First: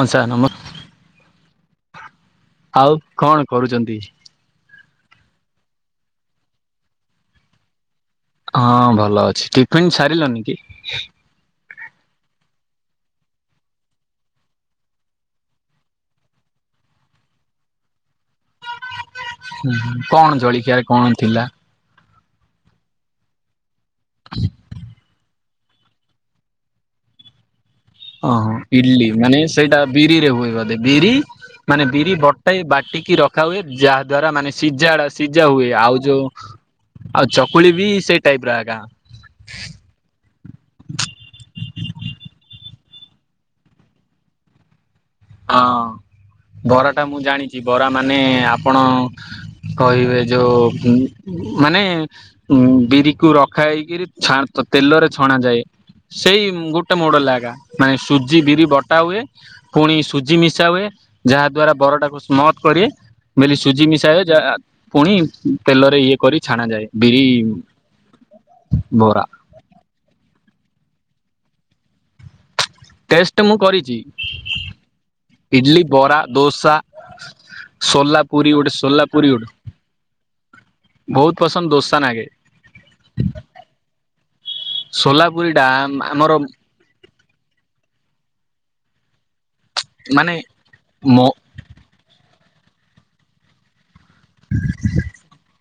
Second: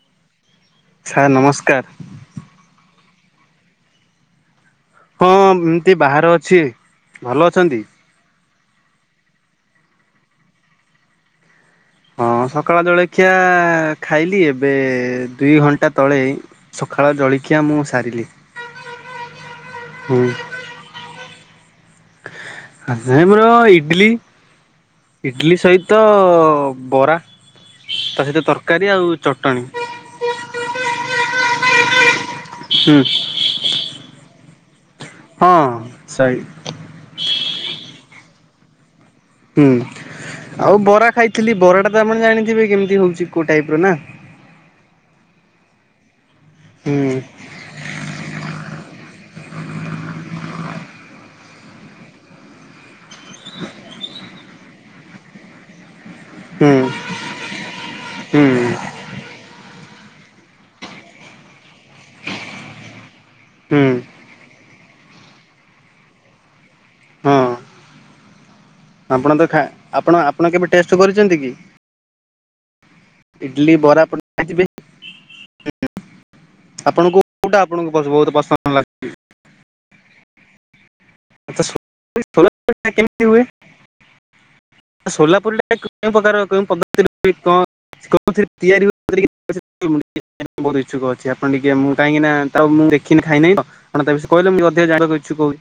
ପଞ୍ଚା ନମ ସାର୍ ନମସ୍କାର। ଆଉ କଣ କରୁଛନ୍ତି? ହଁ ଏମତି ବାହହାର ଅଛି ଭଲ ଅଛନ୍ତି। ହଁ ଭଲ ଅଛି ଟିଫିନ ସାରିଲନି କି? ହଁ ସକାଳ ଜଳଖିଆ ଖାଇଲି ଏବେ ଦୁଇ ଘଣ୍ଟା ତଳେ ସଖାଳ ଜଳଖିଆ ମୁଁ ସାରିଲି। ହୁଁ କଣ ଜଳିଖିଆରେ କଣ ଥିଲା? ଆମେ ଆମର ଇଡଲି ଇଡ଼ଲି ସହିତ ବରା ତା ସହିତ ଓହୋ ତରକାରୀ ଆଉ ଇଡଲି ମାନେ ଚଟଣି ସେଇଟା ବିରିରେ ହୁଏ ବଧେ ବିରି ମାନେ ବିରି ବଟେଇ ହୁଁ ବାଟିକି ରଖା ହୁଏ। ଯାହା ଦ୍ଵାରା ମାନେ ସିଜାଡା ସିଝା ହଁ ହୁଏ ଆଉ ଯୋଉ ସଇ ଆଉ ଚକୁଳି ବି ସେଇ ଟାଇପ ର ଆଗା ହୁଁ ଆଉ ବରା ଖାଇଥିଲି ବରା ଟା ତ ଆପଣ ଜାଣିଥିବେ କେମତି କେମିତି ହଉଛି କୋଉ ଟାଇପ ର ନା ହଁ ବରା ହୁଁ ଟା ମୁଁ ଜାଣିଛି। ବରା ମାନେ ଆପଣ କହିବେ ଯୋଉ ମାନେ ଉ ବିରି କୁ ରଖା ହେଇକିରି ଛା ତେଲରେ ଛଣା ଯାଏ। ସେଇ ହୁଁ ଗୋଟେ ମୋଡ ଲାଗା। ମାନେ ସୁଜି ହୁଁ ବିରି ବଟା ହୁଏ ପୁଣି ସୁଜି ମିଶା ହୁ। ଯାହା ଦ୍ଵାରା ବରଟାକୁ ସ୍ମଥ କରିଏ ବୋଲେ ହୁଁ ସୁଜି ମିଶାଯାଏ। ଯା ପୁଣି ତେଲରେ ଇଏ କରି ଛଣା ଯାଏ ବିରି ହଁ ହ ଆପଣ ତ ଖା ଆପଣ ଆପଣ କେବେ ଟେଷ୍ଟ କରିଛନ୍ତି କି? ଟେଷ୍ଟ ମୁଁ ଇଡଲି କରିଛି ବରା ଖାଇଥିବେ ଇଡଲି ବରା ଦୋସା ଆପଣଙ୍କୁ କୋଉଟା ଆପଣଙ୍କୁ ବ ବହୁତ ସୋଲାପୁରୀ ପସନ୍ଦ ଗୋଟେ ଲାଗେ? ସୋଲାପୁରୀ ଗୋଟେ ବହୁତ ଆଛା ପସନ୍ଦ ଦୋସା ନାଗେ ଛୋଲା ପୁରୀ କେମିତି ହୁଏ? ସୋଲା ପୁରୀ ସୋଲାପୁରି ଟା କେଉଁ ଆମର ପ୍ରକାର କେଉଁ ପଦ୍ଧତିରେ [unintelligible] କେଉଁଥିରେ ତିଆରି ହୁଏ ମତେ ଟିକେ ସେଥିପାଇଁ ମୁ ମାନେ ଟିକେ [unintelligible] ବହୁତ ଇଚ୍ଛୁକ ମୋ ଅଛି। ଆପଣ ଟିକେ ମୁଁ କାହିଁକି ନା ତ ମୁଁ ଦେଖିନି ଖାଇନାହିଁ ତ ଆପଣ ତା ବିିସ କହିଲେ ମୁଁ ଅଧିକା ଜାଣିବାକୁ ଇଛୁକ ହୋଉଛି।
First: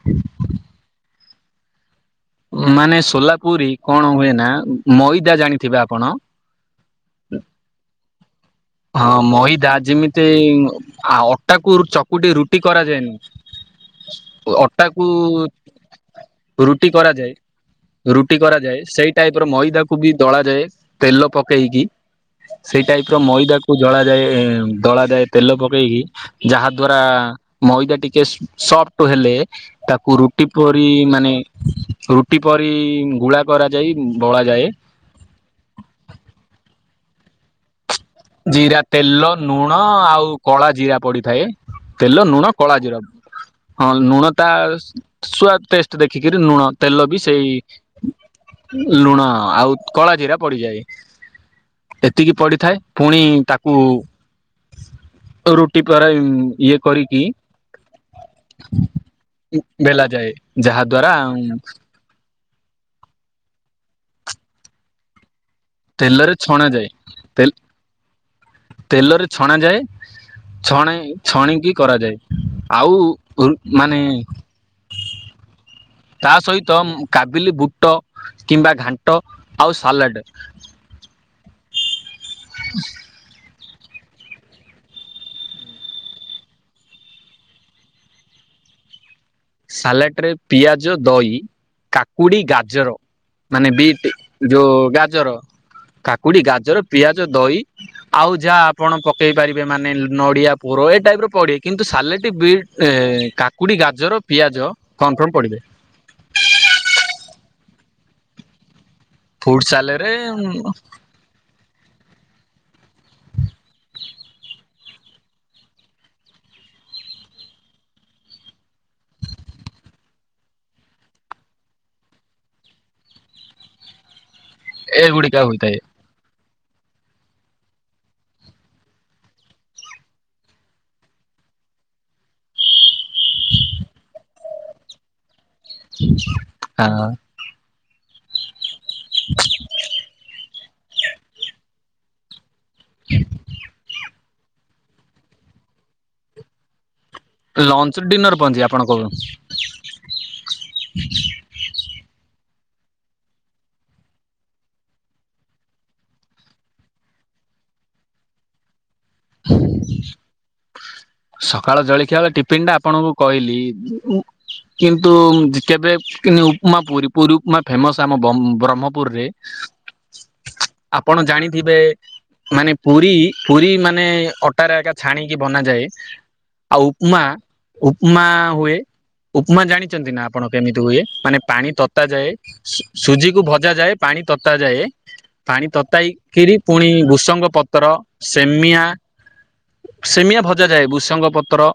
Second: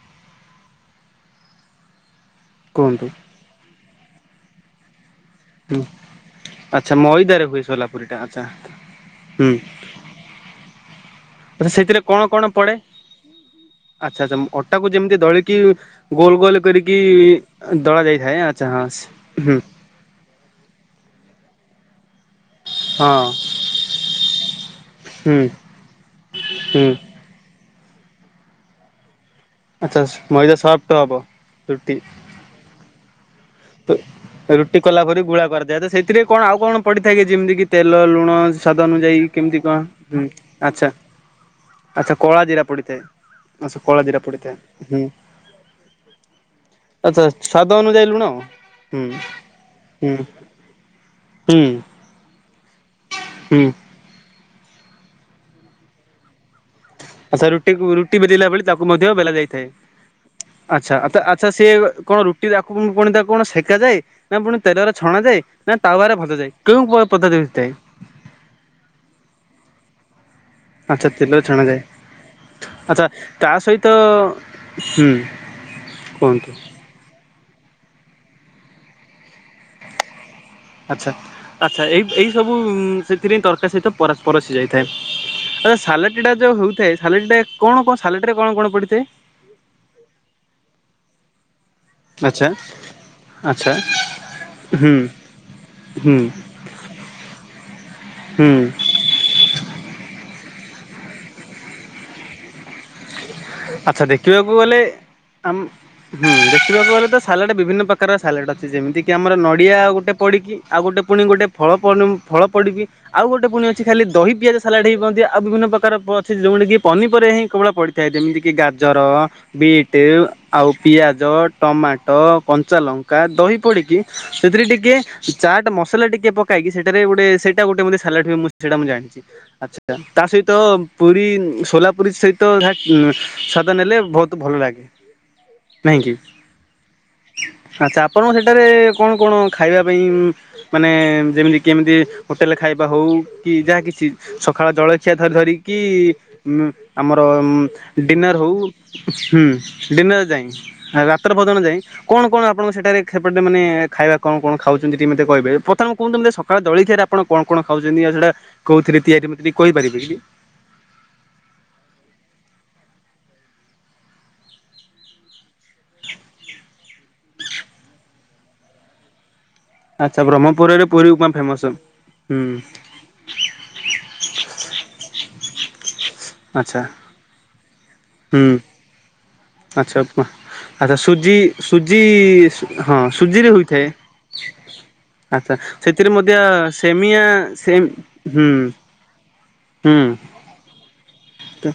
ମାନେ କୁହନ୍ତୁ ସୋଲାପୁରୀ କଣ ହୁଏ ନା ମଇ ହୁଁ ଆଚ୍ଛା ମଇଦାରେ ହୁଏ ସୋଲାପୁରୀ ଟା ଆଚ୍ଛା। ହଁ ହୁଁ ମଇଦା ଯେମିତି ଆ ଆଚ୍ଛା ଅଟାକୁ ସେଥିରେ କଣ ଚକୁଟି କଣ ରୁଟି ପଡେ? କରାଯାଏନି ଆଚ୍ଛା ଆଛା ଅମ୍ ଅଟାକୁ ଯେମିତି ଦଳିକି ଗୋଲ ଗୋଲ ରୁଟି କରିକି କରାଯାଏ। ଦଳା ରୁଟି ଯାଇଥାଏ ଆଛା। କରାଯାଏ ସେଇ ଟାଇପ ର ମଇଦା କୁ ବି ଦଳା ଯାଏ ତେଲ ପକେଇକି ସେଇ ଟାଇପ ର ହଁ ମଇଦାକୁ ଜଳାଯାଏ ଏମ୍ ଦଳାଯାଏ ହୁଁ ତେଲ ପକେଇକି ଯାହା ହୁଁ। ଦ୍ୱାରା ମଇଦା ଟିକେ ସଫ୍ଟ ହେଲେ ଆଚ୍ଛା ତାକୁ ରୁଟି ମଇଦା ପରି ସଫ୍ଟ ହବ ମାନେ ରୁଟି ପରି ଗୁଳା କରାଯାଇ ତ ବଳାଯାଏ। ରୁଟି କଲାପରି ଗୁଳା କରାଯାଏ ତ ସେଥିରେ କଣ ଆଉ କଣ ପଡିଥାଏ କି ଯେମିତି କି ତେ? ଜିରା ତେଲ ଲୁଣ ହୁଁ ଆଉ କଳା ଆଚ୍ଛା ଜିରା ପଡିଥାଏ ଆଚ୍ଛା ତେଲ କଳା ଲୁଣ ଜିରା କଳାଜିର ପଡିଥାଏ। ଆଚ୍ଛା ହଁ କଳା ଜିରା ଲୁଣ ତା ପଡିଥାଏ ହୁଁ ସୁଆଦ ଟେଷ୍ଟ ଦେଖିକିରି ଲୁଣ ତେଲ ବି ଆଚ୍ଛା ସେଇ ସ୍ଵାଦ ଅନୁଯାୟୀ ଲୁଣ ହୁଁ ଲୁଣ ଆଉ କଳା ହୁଁ ଜିରା ପଡିଯାଏ। ହୁଁ ଏତିକି ପଡିଥାଏ। ପୁଣି ହୁଁ ତାକୁ ରୁଟି ପରେ ଇଏ କରିକି ଆଛା ରୁଟି କୁ ରୁଟି ବେଲିଲା ଭଳି ତାକୁ ମଧ୍ୟ ବେଲା ଯାଇଥାଏ। ବେଲା ଯାଏ ଯାହା ଆଚ୍ଛା ଦ୍ଵାରା ଆଚ୍ଛା ସିଏ କଣ ରୁଟି ତାକୁ ପୁଣି ତାକୁ କଣ ସେକାଯାଏ ନା ପୁଣି ତେଲରେ ଛଣା ଯାଏ? ତେଲରେ ଛଣା ଯାଏ। ତେଲ୍ ତେଲରେ ଛଣା ଯାଏ ଛଣୀ ଆଚ୍ଛା ତେଲରେ ଛଣିକି ଛଣାଯାଏ। କରାଯାଏ ଆଉ ଆଚ୍ଛା ତା ଗୃ ସହିତ ମାନେ ହୁଁ ତା କୁହନ୍ତୁ ସହିତ କାବିଲି ବୁଟ କିମ୍ବା ଘାଣ୍ଟ ଆଉ ସାଲାଡ ଆଚ୍ଛା ଆଚ୍ଛା ଏଇ ଏଇ ସବୁ ସେଥିରେ ତରକାର ସହିତ ପରସ୍ପର ସିଯା ଯାଇଥାଏ। ଆ ସାଲାଟି ଟା ଯୋଉ ହଉଥାଏ ସାଲାଟି ଟା କଣ କଣ ସାଲଟିରେ କଣ କଣ ପଡିଥାଏ? ସାଲାଟ ରେ ପିଆଜ, ଦହି କାକୁଡ଼ି, ଆଚ୍ଛା ଗାଜର ମାନେ ଆଚ୍ଛା ବିଟ ଯୋଉ ହୁଁ ଗାଜର ହୁଁ କାକୁଡି, ଗାଜର, ପିଆଜ, ଦହି ଆଉ ଯାହା ହୁଁ। ଆପଣ ପକେଇ ପାରିବେ ମାନେ ନଡ଼ିଆ ପୂର ଏ ଟାଇପ୍ ର ପଡ଼େ କିନ୍ତୁ ସାଲେଟି ବି ଆଚ୍ଛା ଦେଖିବାକୁ ଗଲେ ଆମ୍ ହୁଁ ଦେଖିବାକୁ ଗଲେ ତ ସାଲା ଡେ ବିଭିନ୍ନ ପ୍ରକାର ସାଲେଡ୍‌ ଅଛି। ଯେମିତିକି ଆମର ଫୁଡ ନଡ଼ିଆ ସାଲାରେ ଗୋଟେ ପଡିକି, ଆଉ ଗୋଟେ ପୁଣି ଗୋଟେ ଫଳ ଫଳ ପଡ଼ିକି ଆଉ ଗୋଟେ ପୁଣି ଅଛି ଖାଲି ଦହି, ପିଆଜ ସାଲାଡ଼ ହେଇପନ୍ତି। ଆଉ ବିଭିନ୍ନ ପ୍ରକାର ଅଛି ଯେଉଁ ଯଉଟା କି ପନିପାରିବା ହିଁ କେବଳ ପଡ଼ିଥାଏ। ଯେମିତିକି ଗାଜର, ବିଟି ଆଉ ପିଆଜ, ଟମାଟୋ, କଞ୍ଚାଲଙ୍କା ଦ ଦହି ପଡ଼ିକି ସେଥିରେ ଟିକେ ଏଗୁଡିକା ଚାଟେ ହୋଇଥାଏ ମସଲା ଟିକେ ପ କାଇକି ସେଟାରେ ଗୋଟେ ସେଇଟା ଗୋଟେ ମଧ୍ୟ ସାଲାଟେ ହୁଏ। ମୁ ସେଟା ମୁଁ ଜାଣିଛି ଆଚ୍ଛା। ତା ସହିତ ପୁରୀ ସୋଲାପୁରୀ ସହିତ ସ୍ୱାଦ ନେଲେ ବହୁତୁ ଭଲ ଲାଗେ। ନାଇଁ କି? ଆଁ। ଆଚ୍ଛା ଆପଣଙ୍କ ସେଠାରେ କ'ଣ କ'ଣ ଖାଇବା ପାଇଁ ମାନେ ଯେମିତି କେମିତି ହୋଟେଲ୍ ରେ ଖାଇବା ହଉ, କି ଯାହା କିଛି ସକାଳ ଜଳଖିଆ ଧର୍ ଧରିିକି କି ଉଁ। ଆମର ଉଁ ଲଞ୍ଚ ଡିନର ହଉ ପହଞ୍ଚି ଆପଣ କହୁ ହୁଁ ଡିନର ଯାଏଁ। ରାତ୍ର ଭୋଜନ ଯାଏଁ କଣ କଣ ଆପଣ ସେଠାରେ ରେ ସେପଟେ ମାନେ ଖାଇବା କଣ କଣ ଖାଉଚନ୍ତି? ଟିକେ ମତେ କହିବେ। ପ୍ରଥମେ କୁହନ୍ତୁ ମାନେ ସକାଳ ଜଳ ଜଳିଖିଆ ରେ ଆପଣ କ'ଣ କ'ଣ ଖାଉଛନ୍ତି? ଆଉ ସେଟା କଉଥିରେ ତିଆରି, ମତେ ଟିକେ କହିପାରିବେ କି? ସକାଳ ଜଳଖିଆ ବେଳେ ଟିପିନ୍‌ ଟା ଆପଣଙ୍କୁ କହିଲି। କିନ୍ତୁ କେବେ କିନ୍ତୁ ଉପମା ପୁରି, ପୁରି ଉପମା ଫେମସ୍ ଆମ ବମ ବ୍ରହ୍ମପୁରରେ ଆଚ୍ଛା ବ୍ର ଆପଣ ଜାଣିଥିବେ ମାନେ ପୁରୀ, ପୁରୀ ମାନେ ଅଟାରେ ଆକା ଛାଣି କି ବନାଯାଏ। ଆଉ ଆଚ୍ଛା ଉପ୍ମା, ଉପ୍ମା ହୁଁ। ହୁଏ। ଉପମା ଆଚ୍ଛା ଜାଣିଛନ୍ତି ନା ଉପମା ଆପଣ କେମିତି ଆଚ୍ଛା ହୁଏ? ସୁଜି ମାନେ ପାଣି ସୁଜି ତତା ଯାଏ, ହଁ ସୁଜିକୁ ସୁଜିରେ ଭଜା ହୋଇଥାଏ। ଯାଏ, ପାଣି ତତା ଯାଏ। ଆଚ୍ଛା ପାଣି ସେଥିରେ ମଧ୍ୟ ତତାଇକିରି ପୁଣି ସେମିଆ ଭୁଷଙ୍ଗ ପତ୍ର, ସେମିଆଁ ଉଁ। ଭଜା ଯାଏ। ଭୁଷଙ୍ଗ ପତ୍ର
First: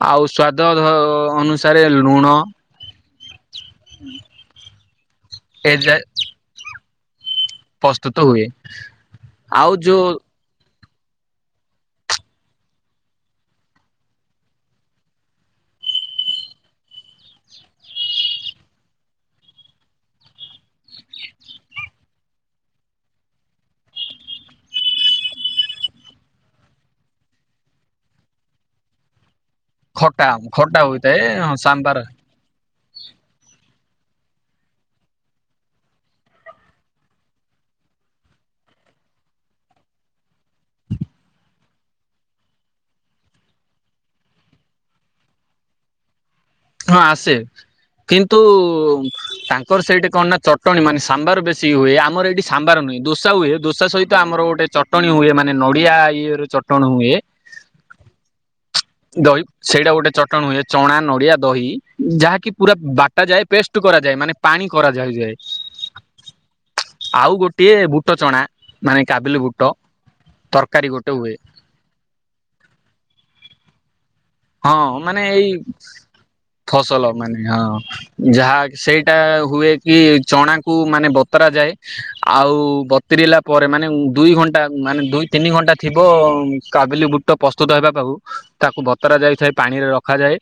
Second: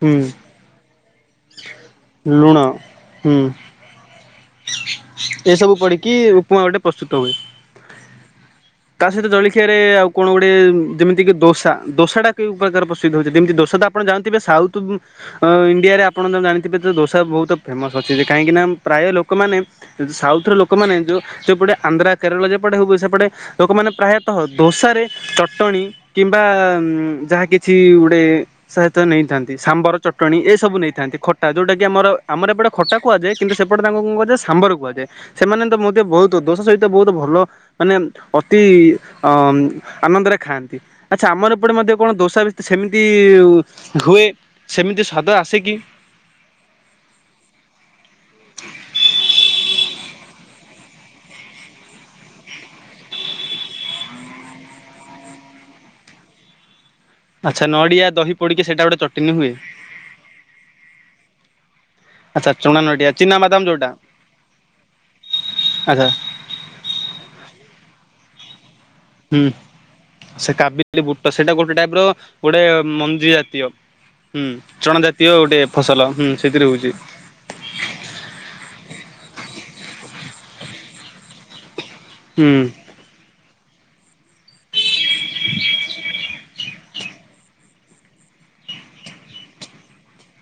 ହୁଁ ଆଉ ସ୍ଵାଦ ଧ ଅନୁସାରେ ଲୁଣ। ହୁଁ ଏସବୁ ଏଯାଏ ପଡିକି ଉପମା ଗୋଟେ ପ୍ରସ୍ତୁତ୍ ତା ପ୍ରସ୍ତୁତ ହୁଏ ସହିତ ଜଳିଖିଆ ରେ ଆଉ କଣ ଗୋଟେ ଯେମିତିକି ଦୋସା ଦୋସାଟା କେଉଁ ପ୍ରକାର ପ୍ରସ୍ତୁତ ହଉଛି। ଯେମିତି ଦୋସା ତ ଆପଣ ଜାଣିଥିବେ ସାଉଥୁ ଇଣ୍ଡିଆ ଆପଣ ତ ଜାଣିଥିବେ ଯେ ଦୋସା ବହୁତ ଫେମସ୍ ଅଛି। କାହିଁକି ନା ପ୍ରାୟ ଲୋ ଲୋକମାନେ ସାଉଥ ର ଲୋକମାନେ ଯଉ ସେପଟେ ଆନ୍ଧ୍ରା, କେରଳ ଯେପଟେ ହଉ ସେପଟେ ଲୋକମାନେ ପ୍ରା ତ ଦୋସାରେ ଚଟଣି କିମ୍ବା ଯାହା କିଛି ଗୋଟେ ସହିତ ନେଇଥା ସାମ୍ବର ଖଟା ଚଟଣୀ ଏସବୁ ଖଟା ନେଇଥାନ୍ତି, ହୋଇଥାଏ ଖଟା ହଁ ଯଉଟା କି ସାମ୍ବାର ଆମର ଆମର ଏପଟେ ଖଟା କୁହାଯାଏ। କିନ୍ତୁ ସେପଟେ ତାଙ୍କୁ କଣ ସାମ୍ବର କୁହାଯାଏ। ସେମାନ ତ ମଧ୍ୟ ବହୁତୁ ଦୋସା ସହିତ ବହୁତ ଭଲ ମାନେ ଅତି ହଁ ଆନନ୍ଦରେ ଖାଆନ୍ତି। ଆଚ୍ଛା ଆମର ଏପଟେ ମଧ୍ୟ କଣ ଦୋସା ବି ସେମିତି ହୁଏ ସେମିତି ସ୍ୱାଦ ଆସେ କି? ହଁ ଆସେ କିନ୍ତୁ ତାଙ୍କର ସେଇଠି କଣ ନା ଚଟଣୀ, ମାନେ ସାମ୍ବର ବେଶୀ ହୁଏ। ଆମର ଏଇଠି ସାମ୍ବାର ନୁହେଁ ଦୋସା ହୁଏ। ଦୋସା ସହିତ ଆମର ଗୋଟେ ଚଟଣୀ ହୁଏ। ମାନେ ନଡ଼ିଆ ଇଏ ରେ ଚ ଆଚ୍ଛା ନଡ଼ିଆ, ଦହି ପଡିକି ସେଇଟା ଗୋଟେ ଚଟଣି ଦହି ହୁଏ। ସେଇଟା ଗୋଟେ ଚଟଣ ହୁଏ। ଚଣା, ନଡିଆ, ଦହି ଆଚ୍ଛା ଯାହାକି ପୁରା ଚଣା ନଡ଼ିଆ ବାଟା ଚିନା ଯାଏ ବାଦାମ ପେଷ୍ଟେ ଯୋଉଟା କରାଯାଏ, ମାନେ ପାଣି କରାଯାଏ ଯାଏ। ଆଚ୍ଛା। ଆଉ ଗୋଟିଏ ବୁଟ, ଚଣା ମାନେ କାବିଲି ହୁଁ ବୁଟ। ସେ ତରକାରୀ କାବିଲି ଗୋଟେ ବୁଟ, ହୁଏ ସେଇଟା ଗୋଟେ ଟାଇପ ର ଗୋଟେ ମଞ୍ଜି ଜାତୀୟ ହୁଁ ହଁ! ଚଣା ମାନେ ଜାତୀୟ ଏଇ ଗୋଟେ ଫସଲ ହୁଁ ସେଥିରେ ହଉଛି। ଫସଲ ମାନେ ହଁ! ଯାହା ସେଇଟା ହୁଏ କି, ଚଣାକୁ ମାନେ ବତରାଯାଏ, ଆଉ ହୁଁ ବତରିଲା ପରେ, ମାନେ ଉ ଦୁଇ ଘଣ୍ଟା ମାନେ, ଦୁଇ ତିନି ଘଣ୍ଟା ଥିବ, କାବିଲି ବୁଟ ପ୍ରସ୍ତୁତ ହେବା ପାଉ। ତାକୁ ବତ ବତରା ଯାଇଥାଏ, ପାଣି ରେ ରଖାଯାଏ,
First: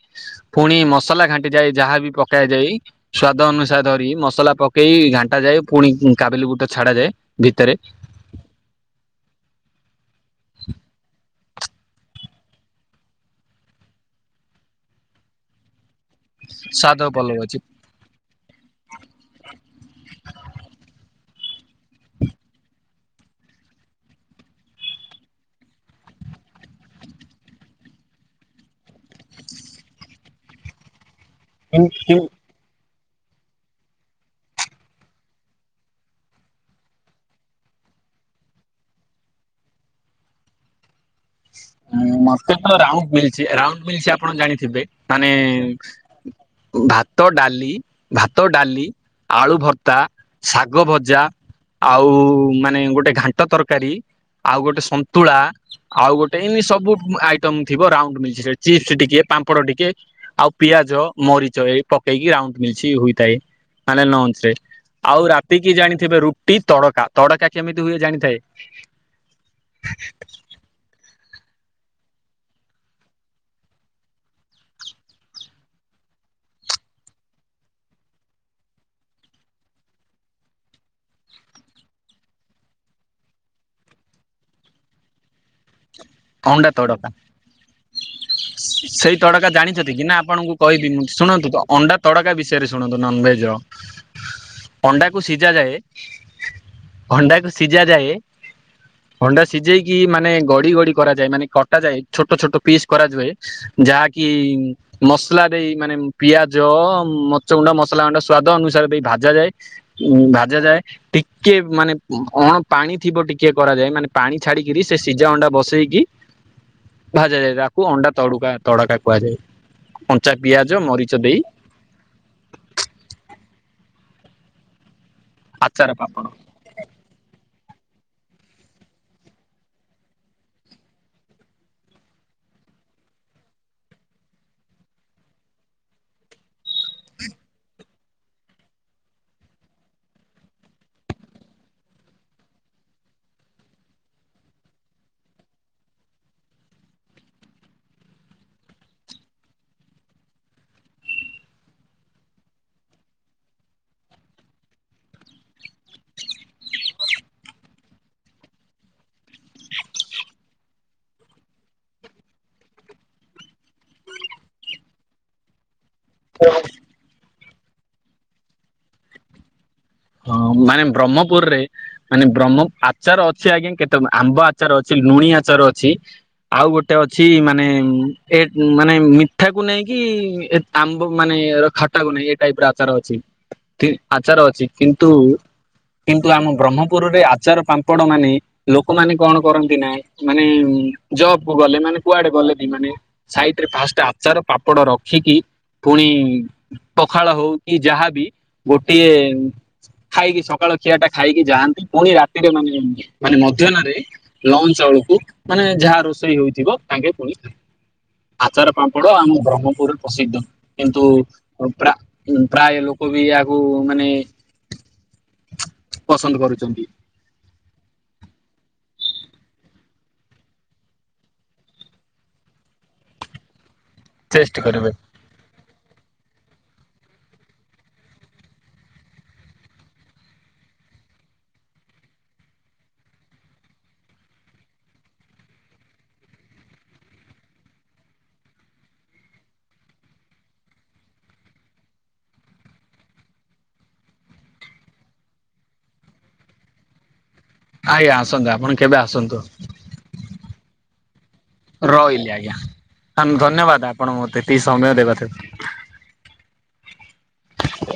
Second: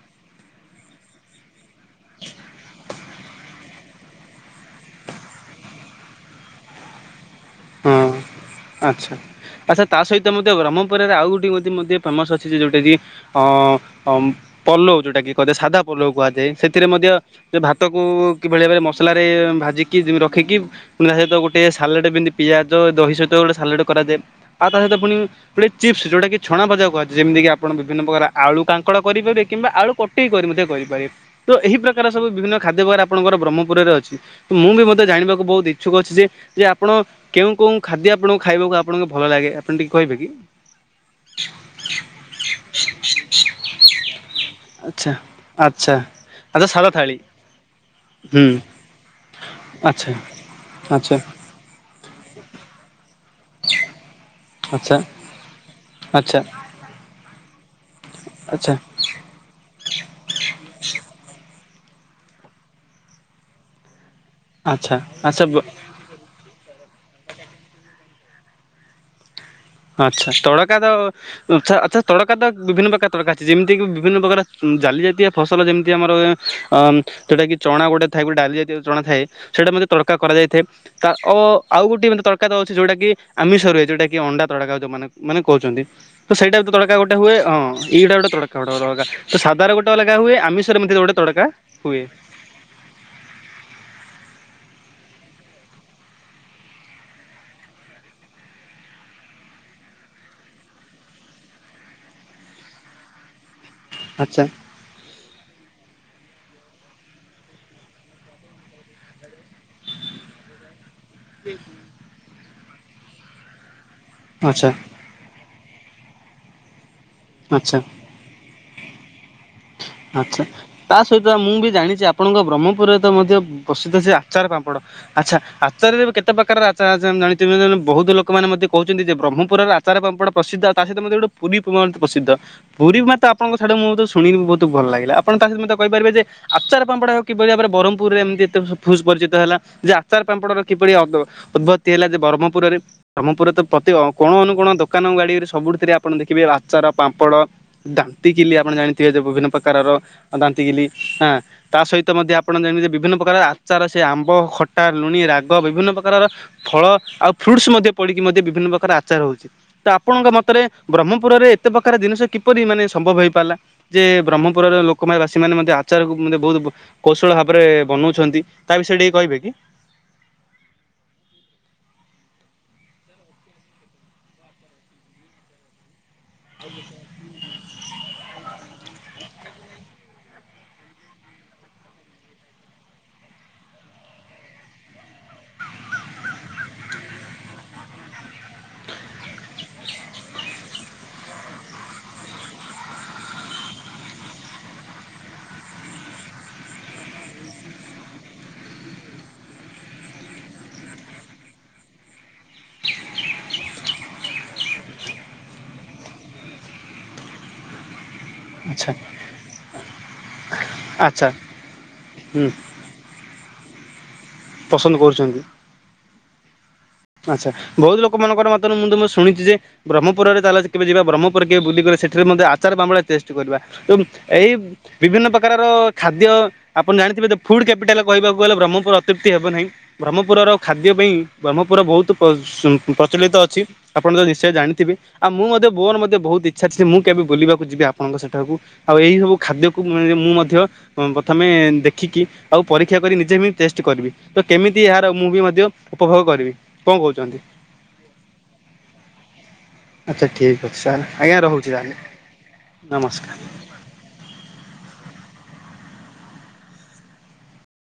ପୁଣି ମସଲା ଘାଣ୍ଟିଯାଏ, ଯାହା ବି ପକାଇ ଯାଇ, ସ୍ଵାଦ ଅନୁ ଅନସା ଧରି ମସଲା ପକେଇ, ଘାଣ୍ଟାଯାଏ। ପୁଣି କାବିଲି ବୁଟ ଛାଡାଯାଏ। ଭିତରେ ହଁ, ଆଚ୍ଛା, ଆଚ୍ଛା। ତା ସହିତ, ମଧ୍ୟ ବ୍ରହ୍ମପୁରରେ ଆଉ ଗୋଟେ ତିଇ ମୋଦି ଏ ଫେମସ୍ ଅଛି, ଯେ ଯୋଉଟା କି ଅ ପଲଉ, ଯୋଉଟା କି କରେ ସାଧା ପଲଉ କୁହାଯାଏ। ସେଥିରେ ସ୍ୱାଦ ମଧ୍ୟ ଭଲ ଅଛି ଭାତକୁ କିଭଳି ଭାବରେ ମସଲାରେ ଭାଜିକି ରଖିକି, ପୁଣି ତା ସହିତ ଗୋଟେ ସାଲାଡ଼ ପିଆଜ, ଦହି ସହିତ ଗୋଟେ ସାଲଡ କରାଯାଏ। ଆଉ ତା ସହିତ ପୁଣି ଗୋଟେ ଚିପ୍ସ, ଯୋଉଟାକି ଛଣାଭଜା କୁହାଯାଏ, ଯେମିତି ଆପଣ ବିଭିନ୍ନ ପ୍ରକାର ଆଳୁ କାଙ୍କଡ଼ କରିପାରିବେ, କିମ୍ବା ଆଳୁ କଟେଇ କରି ମଧ୍ୟ କରିପାରିବେ। ତ, ଏହି ପ୍ରକାର ସବୁ ବିଭିନ୍ନ ଖାଦ୍ୟ ଆପଣଙ୍କର ବ୍ରହ୍ମପୁରରେ ଅଛି। ମୁଁ ବି ମଧ୍ୟ ଜାଣିବାକୁ ବହୁତ ଇଚ୍ଛୁକ ଅଛି, ଯେ, ଯେ ଆପଣ କେଉଁ କଉଁ ଖାଦ୍ୟ ଆପଣଙ୍କୁ ଖାଇବାକୁ ଆପଣଙ୍କୁ ଭଲ ଲାଗେ, ଆପଣ ଟିକେ କହିବେ କି? ମତେ ତ ରାଉଣ୍ଡ ମିଳିଛି, ରାଉଣ୍ଡ ମିଳିଛି, ଆପଣ ଜାଣିଥିବେ, ଆଚ୍ଛା ମାନେ ଆଚ୍ଛା ଆଚ୍ଛା ସାଧା ଥାଳି ଭାତ-ଡାଲି, ହୁଁ ଭାତ-ଡାଲି ଆଳୁ ଭର୍ତ୍ତା, ଆଚ୍ଛା ଶାଗ ଆଚ୍ଛା ଭଜା, ଆଉ ମାନେ, ଗୋଟେ ଘାଣ୍ଟ ତରକାରୀ, ଆଉ ଗୋଟେ ଆଚ୍ଛା ସନ୍ତୁଳା, ଆଉ ଗୋଟେ ଆଚ୍ଛା ଏମିତି ସବୁ ଆଇ ଥିବ। ରାଉଣ୍ଡ ମିଳିଛି ଆଚ୍ଛା ଚିପ୍ସ ଟିକେ, ପାମ୍ପଡ଼ ଟିକେ, ଆଉ ପିଆଜ, ମରିଚ ଚ ଏଇ ପକେଇକି ରାଉଣ୍ଡ ମିଛି ହୋଇଥାଏ ମାନେ ନ ସେ ଆଚ୍ଛା ଆଉ, ରାତି ଆଚ୍ଛା କିି ଜାଣିଥିବେ, ରୁଟି। ତଡକା, ତଡକା କେମିତି ହୁଏ, ଜାଣିଥାଏ। ଆଛା, ତଡକା ତ ଆଛା, ଆଛା। ତଡକା ତ, ବିଭିନ୍ନ ପ୍ରକାର ତଡକା ଅଛି, ଯେମିତିକି, ବିଭିନ୍ନ ପ୍ରକାର ଜାଲି ଜାତୀୟ ଫସଲ, ଯେମିତି ଆମର ଅ ଯଉଟା କି, ଚଣା ଗୋଟେ ଥାଏ। ଗୋଟେ ଡାଲି ଜାତୀୟ ଚଣା ଥାଏ। ସେଇଟା ମଧ୍ୟ, ତଡକା କରାଯାଇଥାଏ। ତା ଓ, ଆଉ ଗୋଟେ ମାନେ, ତଡକା ତ ଅଛି, ଯୋଉଟା କି ଆମିଷରେ, ଯୋଉଟା କି ଅଣ୍ଡା ତଡକା। ଯଉମାନେ ମାନେ କରୁଛନ୍ତି। ତ, ସେଇଟା ତଡକା ଗୋଟେ ହୁଏ। ହଁ, ଏଇଟା ଗୋଟେ ତଡକା ଗୋଟେ ଅଲଗା। ସେଇ ତଡକା ସାଧା ରେ ଗୋଟେ ଜାଣିଛନ୍ତି କି ନା ଅଲଗା ହୁଏ, ଆପଣଙ୍କୁ ଆମିଷରେ କହିବି ମଧ୍ୟ୍ୟ ମୁଁ ଶୁଣନ୍ତୁ, ତ ଅଣ୍ଡା ତଡକା ବିଷୟରେ ଶୁଣନ୍ତୁ। ନନଭେଜ ର ଅଣ୍ଡା କୁ ସିଝାଯାଏ। ଅଣ୍ଡାକୁ ସିଝାଯାଏ। ଅଣ୍ଡା ସିଝେଇକି, ମାନେ ଗଡି ଗଡି କରାଯାଏ, ମାନେ କଟାଯାଏ, ଛୋଟ ଛୋଟ ପିସ୍ କରାଯାଏ। ଯାହାକି ଆଚ୍ଛା ମସଲା ଦେଇ, ମାନେ ପିଆ ଜ, ମରିଚ ଗୁଣ୍ଡ, ମସଲା ଗୁଣ୍ଡ, ସ୍ଵାଦ ଅନୁସାରେ ଦେଇ ଭାଜାଯାଏ ଉ- ଭାଜାଯାଏ। ଟିକେ, ମାନେ ଅଣ ପାଣି ଥିବ, ଟିକେ କରାଯାଏ, ମାନେ ପାଣି ଆଚ୍ଛା ଛାଡିକିରି, ସେ ସିଝା ଅଣ୍ଡା ବସ ଟି ଭାଜାଯାଏ। ଆଚ୍ଛା ତାକୁ ଅଣ୍ଡା ତଡୁକା ତଡକା କୁହାଯାଏ। କଞ୍ଚା ଆଛା, ପିଆଜ ତା ମରିଚ ସହିତ ଦେଇ ମୁଁ ବି ଜାଣିଛି, ଆପଣଙ୍କ ବ୍ରହ୍ମପୁରରେ ତ ମଧ୍ୟ ପ୍ରସିଦ୍ଧ ସେ ଆଚାର ପାମ୍ପଡ। ଆଚ୍ଛା, ଆଚାର ଆଚାରରେ ପାପଡ଼ କେତେ ପ୍ରକାର ଆଚାର ଆ ଜାଣି ବହୁତ ଲୋକମାନେ ମୋତେ କହୁଛନ୍ତି ଯେ ବ୍ରହ୍ମପୁରର ଆଚାର ପାପଡ଼ ପ୍ରସିଦ୍ଧ। ଆଉ ତା ସହିତ ମଧ୍ୟ ଗୋଟେ ପୁନିପୁଅଧ୍ୟ ପ୍ରସିଦ୍ଧ। ପୁରୀ ମତେ, ଆପଣଙ୍କ ସାଡେ ମୁଁ ତ ଶୁଣିନି ବହୁତ। ତୁ ଭଲ ଲାଗିଲା। ଆପଣ ତା ସହିତେ କହିପାରିବେ ଯେ, ଆଚାର ପାପଡ଼ କିପରି ଭାବରେ ବର ପୁରୀରେ ଏମତି ଏତେ ଫୁସ ପରିଚିତ ହେଲା। ଯେ ଆଚାର, ପାମ୍ପଡର କିପରି ଅଦ ଉଦ୍ଭତ୍ତି ହେଲା, ଯେ ବ୍ରହ୍ମପୁରରେ ବ୍ରହ୍ମପୁରରେ ତ ପ୍ରତି ଅ କୋଣ-ଅନୁକୋଣ, ଦୋକାନ, ଗାଡିରେ, ସବୁଠିଥିରେ ଆପଣ ଦେଖିବେ ଆଚାର, ପାମ୍ପଡ। ଦାନ୍ତିକିଲି, ଆପଣ ଜାଣିଥିବେ ଯେ, ବିଭିନ୍ନ ପ୍ରକାରର ଦାନ୍ତିିକିଲି। ହଁ, ତା ସହିତ ମଧ୍ୟ ଆପଣ ଜାଣିଥିବେ, ବିଭିନ୍ନ ପ୍ରକାର ଆଚାର-ସେ ଆମ୍ବ ଖଟା, ଲୁଣି, ରାଗ-ବିଭିନ୍ନ ପ୍ରକାରର ଫଳ ଆଉ ଫ୍ରୁଟସ ମଧ୍ୟ ପଡିକି, ମଧ୍ୟ ବିଭିନ୍ନ ପ୍ରକାର ଆଚାର ହଉଛି। ତ, ଆପଣଙ୍କ ମତରେ ବ୍ରହ୍ମପୁରରେ ଏତେ ପ୍ରକାର ଜିନିଷ କିପରି, ମାନେ, ସମ୍ଭବ ହେଇପାରିଲା ଯେ ବ୍ରହ୍ମପୁରର ଲୋକ ବାସୀ ମେ ମଧ୍ୟ ଆଚାର କୁ ବହୁତ କୌଶଳ ଭାବ ପ୍ରେ ବନଉଛନ୍ତି ତା ବିଷୟରେ ଟିକେ କହିବେ କି। ହଁ ମାନେ ବ୍ରହ୍ମପୁରରେ ମାନେ ବ୍ରହ୍ମ ଆଚାର ଅଛି ଆଜ୍ଞା କେତେ ଆମ୍ବ ଆଚାର ଅଛି ଲୁଣି ଆଚାର ଅଛି ଆଉ ଗୋଟେ ଅଛି ମାନେ ଏ ମାନେ ମିଠାକୁ ନେଇକି ଏ ଆମ୍ବ ମାନେ ଖଟାକୁ ନେଇଁ ଏ ଟାଇପ ର ଆଚାର ଅଛି। ଆଚାର ଅଛି କିନ୍ତୁ କିନ୍ତୁ ଆମ ବ୍ରହ୍ମପୁରରେ ଆଚାର ପାମ୍ପଡ ମାନେ ଲୋକମାନେ କଣ କରନ୍ତି ନା ମାନେ ଜବ କୁ ଗଲେ ମାନେ କୁଆଡେ ଗଲେ ବି ମାନେ ସାଇଟ ରେ ଫାଷ୍ଟ ଆଚାର ପମ୍ପଡ଼ ରଖିକି ପୁଣି ପଖାଳ ହଉ କି ଯାହାବି ଗୋଟିଏ ଖାଇକି ସକାଳ ଖିଆ ଟା ଖାଇକି ଯାଆନ୍ତି ପୁଣି ରାତିରେ ମାନେ ମାନେ ମଧ୍ୟାନରେ ଲ ଞ୍ଚ ବେଳକୁ ମାନେ ଯାହା ରୋଷେଇ ହୋଇଥିବ ତାଙ୍କେ ପୁଣି ଆଚାର ଆଚ୍ଛା ପାମ୍ପଡ଼ ଆମ ବ୍ରହ୍ମପୁରରେ ପ୍ରସିଦ୍ଧ। କିନ୍ତୁ ଆଚ୍ଛା ହୁଁ ପ୍ରାୟ ଲୋକ ବି ଏହାକୁ ମାନେ ପସନ୍ଦ କରୁଚନ୍ତି। ପସନ୍ଦ କରୁଛନ୍ତି। ଆଚ୍ଛା ବହୁତ ଲୋକ ମାଙ୍କର ମତରୁ ମୁଁ ତ ମୁଁ ଶୁଣିଚି ଯେ ବ୍ରହ୍ମପୁରରେ ତାଲା କେବେ ଯିବା ବ୍ରହ୍ମପୁରରେ କେବେ ବୁଲିବା। ସେଠାରେ ମଧ୍ୟ ଆଚାର ପାମ୍ପଡ ଟେଷ୍ଟ କରିବା ତ ଏଇ ଟେଷ୍ଟ କରିବେ ବିଭିନ୍ନ ପ୍ରକାରର ଖାଦ୍ୟ ଆପଣ ଜାଣିଥିବେ ଯେ ଫୁଡ୍ କ୍ୟାପିଟାଲ କହିବାକୁ ଗଲେ ବ୍ରହ୍ମପୁର ଅତ୍ୟୁ୍ତି ହେବ ନାହିଁ ବ୍ରହ୍ମପୁରର ଖାଦ୍ୟ ପାଇଁ ବ୍ରହ୍ମ ପୁର ବହୁତ ପ୍ର ପ୍ରଚଳିତ ଅଛି ଆପଣ ତ ନିଶ୍ଚୟ ଜାଣିଥିବେ ଆଉ ମୁଁ ମଧ୍ୟ ମୋର ମଧ୍ୟ ବହୁତ ଇଚ୍ଛା ମୁଁ କେବେ ବୁଲିବାକୁ ଯିବି ଆପଣଙ୍କ ସେଠାକୁ ଆଉ ଏଇ ହବୁ ଖାଦ୍ୟକୁ ମୁଁ ମଧ୍ୟ ପ୍ରଥମେ ଦେଖିକି ଆଉ ପରୀକ୍ଷା କରି ନିଜେ ବି ଟେଷ୍ଟ କରିବି ତ କେମିତି ଏହାର ମୁଁ ବି ମଧ୍ୟ ଉପଭୋଗ କରିବି। କଣ କହୁଚନ୍ତି? ଆଜ୍ଞା ଆସନ୍ତୁ ଆପଣ କେବେ ଆସନ୍ତୁ। ଆଚ୍ଛା ଠିକ୍ ଅଛି ସାର୍ ଆଜ୍ଞା ରହୁଛି ତାହେଲେ। ରହିଲି ଆଜ୍ଞା ନମସ୍କାର। ଧନ୍ୟବାଦ ଆପଣ ମତେ ଏତିକି ସମୟ ଦେବା [inaudible]